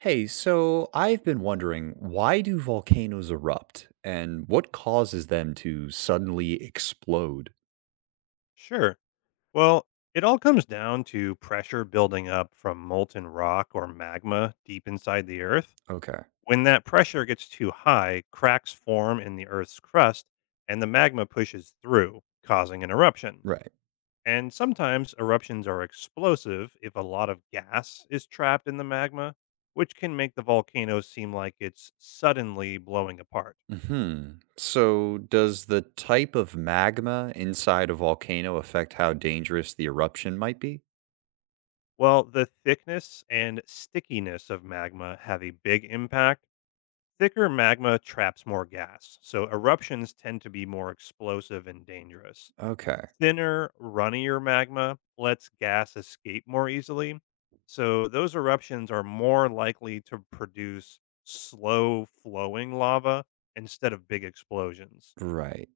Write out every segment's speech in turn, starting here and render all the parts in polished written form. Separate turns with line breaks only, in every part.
Hey, so I've been wondering, why do volcanoes erupt and what causes them to suddenly explode?
Sure. Well, it all comes down to pressure building up from molten rock or magma deep inside the Earth.
Okay.
When that pressure gets too high, cracks form in the Earth's crust and the magma pushes through, causing an eruption.
Right.
And sometimes eruptions are explosive if a lot of gas is trapped in the magma, which can make the volcano seem like it's suddenly blowing apart.
Hmm. So, does the type of magma inside a volcano affect how dangerous the eruption might be?
Well, the thickness and stickiness of magma have a big impact. Thicker magma traps more gas, so eruptions tend to be more explosive and dangerous.
Okay.
Thinner, runnier magma lets gas escape more easily, so those eruptions are more likely to produce slow flowing lava instead of big explosions.
Right.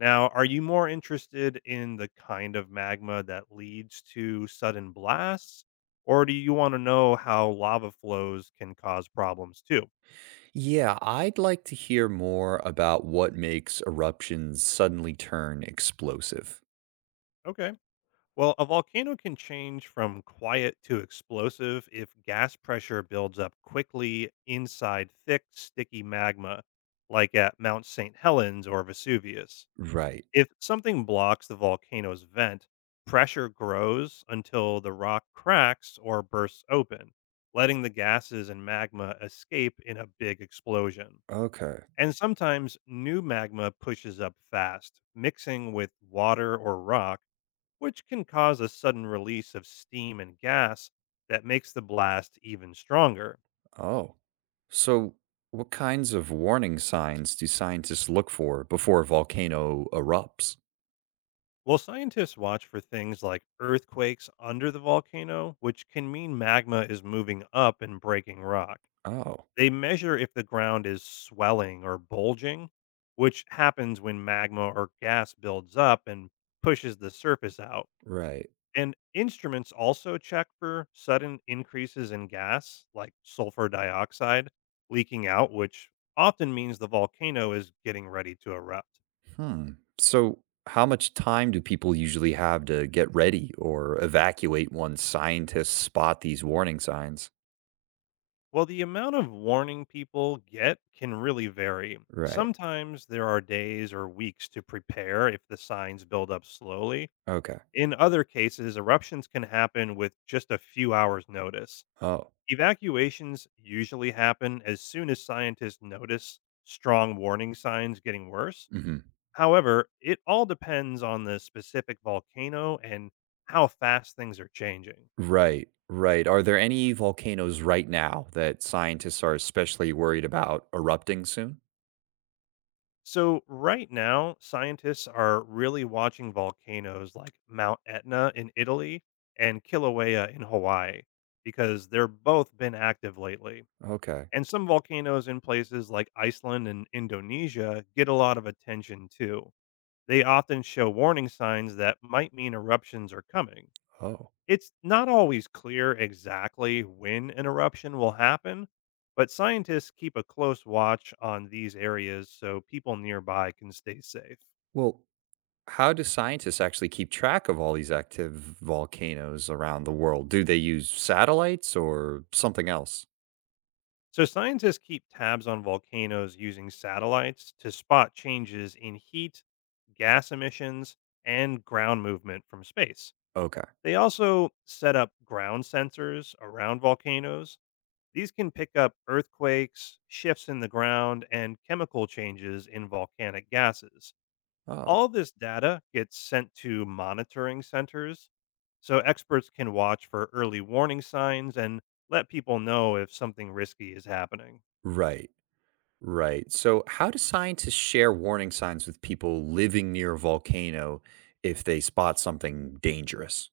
Now, are you more interested in the kind of magma that leads to sudden blasts, or do you want to know how lava flows can cause problems too?
Yeah, I'd like to hear more about what makes eruptions suddenly turn explosive.
Okay. Well, a volcano can change from quiet to explosive if gas pressure builds up quickly inside thick, sticky magma, like at Mount St. Helens or Vesuvius.
Right.
If something blocks the volcano's vent, pressure grows until the rock cracks or bursts open, letting the gases and magma escape in a big explosion.
Okay.
And sometimes new magma pushes up fast, mixing with water or rock which can cause a sudden release of steam and gas that makes the blast even stronger.
Oh. So, what kinds of warning signs do scientists look for before a volcano erupts?
Well, scientists watch for things like earthquakes under the volcano, which can mean magma is moving up and breaking rock.
Oh.
They measure if the ground is swelling or bulging, which happens when magma or gas builds up and pushes the surface out.
Right.
And instruments also check for sudden increases in gas, like sulfur dioxide, leaking out, which often means the volcano is getting ready to erupt.
Hmm. So, how much time do people usually have to get ready or evacuate once scientists spot these warning signs?
Well, the amount of warning people get can really vary.
Right.
Sometimes there are days or weeks to prepare if the signs build up slowly.
Okay.
In other cases, eruptions can happen with just a few hours' notice.
Oh.
Evacuations usually happen as soon as scientists notice strong warning signs getting worse.
Hmm.
However, it all depends on the specific volcano and how fast things are changing.
Right. Right. Are there any volcanoes right now that scientists are especially worried about erupting soon?
So, right now, scientists are really watching volcanoes like Mount Etna in Italy and Kilauea in Hawaii because they're both been active lately.
Okay.
And some volcanoes in places like Iceland and Indonesia get a lot of attention too. They often show warning signs that might mean eruptions are coming.
Oh.
It's not always clear exactly when an eruption will happen, but scientists keep a close watch on these areas so people nearby can stay safe.
Well, how do scientists actually keep track of all these active volcanoes around the world? Do they use satellites or something else?
So, scientists keep tabs on volcanoes using satellites to spot changes in heat, gas emissions, and ground movement from space.
Okay.
They also set up ground sensors around volcanoes. These can pick up earthquakes, shifts in the ground, and chemical changes in volcanic gases.
Oh.
All this data gets sent to monitoring centers so experts can watch for early warning signs and let people know if something risky is happening.
Right. Right. So, how do scientists share warning signs with people living near a volcano if they spot something dangerous?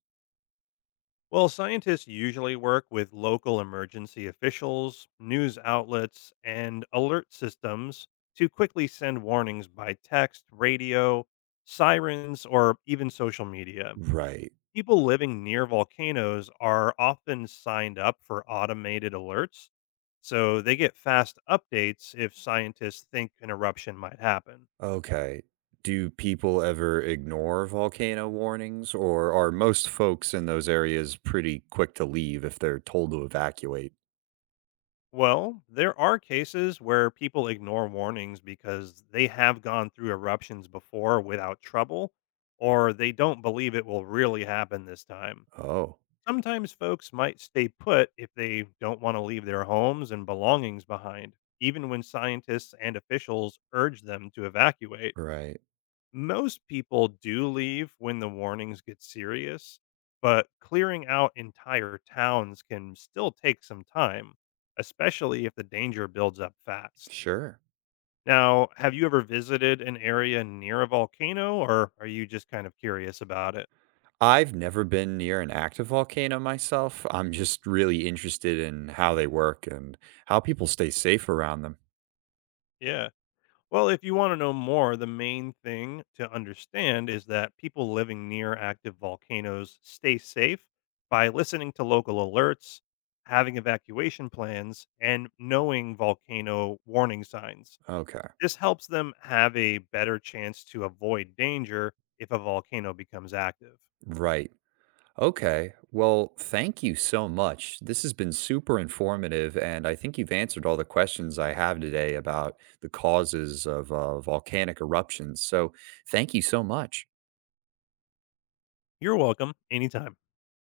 Well, scientists usually work with local emergency officials, news outlets, and alert systems to quickly send warnings by text, radio, sirens, or even social media.
Right.
People living near volcanoes are often signed up for automated alerts, so they get fast updates if scientists think an eruption might happen.
Okay. Do people ever ignore volcano warnings, or are most folks in those areas pretty quick to leave if they're told to evacuate?
Well, there are cases where people ignore warnings because they have gone through eruptions before without trouble, or they don't believe it will really happen this time.
Oh.
Sometimes folks might stay put if they don't want to leave their homes and belongings behind, even when scientists and officials urge them to evacuate.
Right.
Most people do leave when the warnings get serious, but clearing out entire towns can still take some time, especially if the danger builds up fast.
Sure.
Now, have you ever visited an area near a volcano or are you just kind of curious about it?
I've never been near an active volcano myself. I'm just really interested in how they work and how people stay safe around them.
Yeah. Well, if you want to know more, the main thing to understand is that people living near active volcanoes stay safe by listening to local alerts, having evacuation plans, and knowing volcano warning signs.
Okay.
This helps them have a better chance to avoid danger if a volcano becomes active.
Right. Okay. Well, thank you so much. This has been super informative, and I think you've answered all the questions I have today about the causes of volcanic eruptions. So, thank you so much.
You're welcome anytime.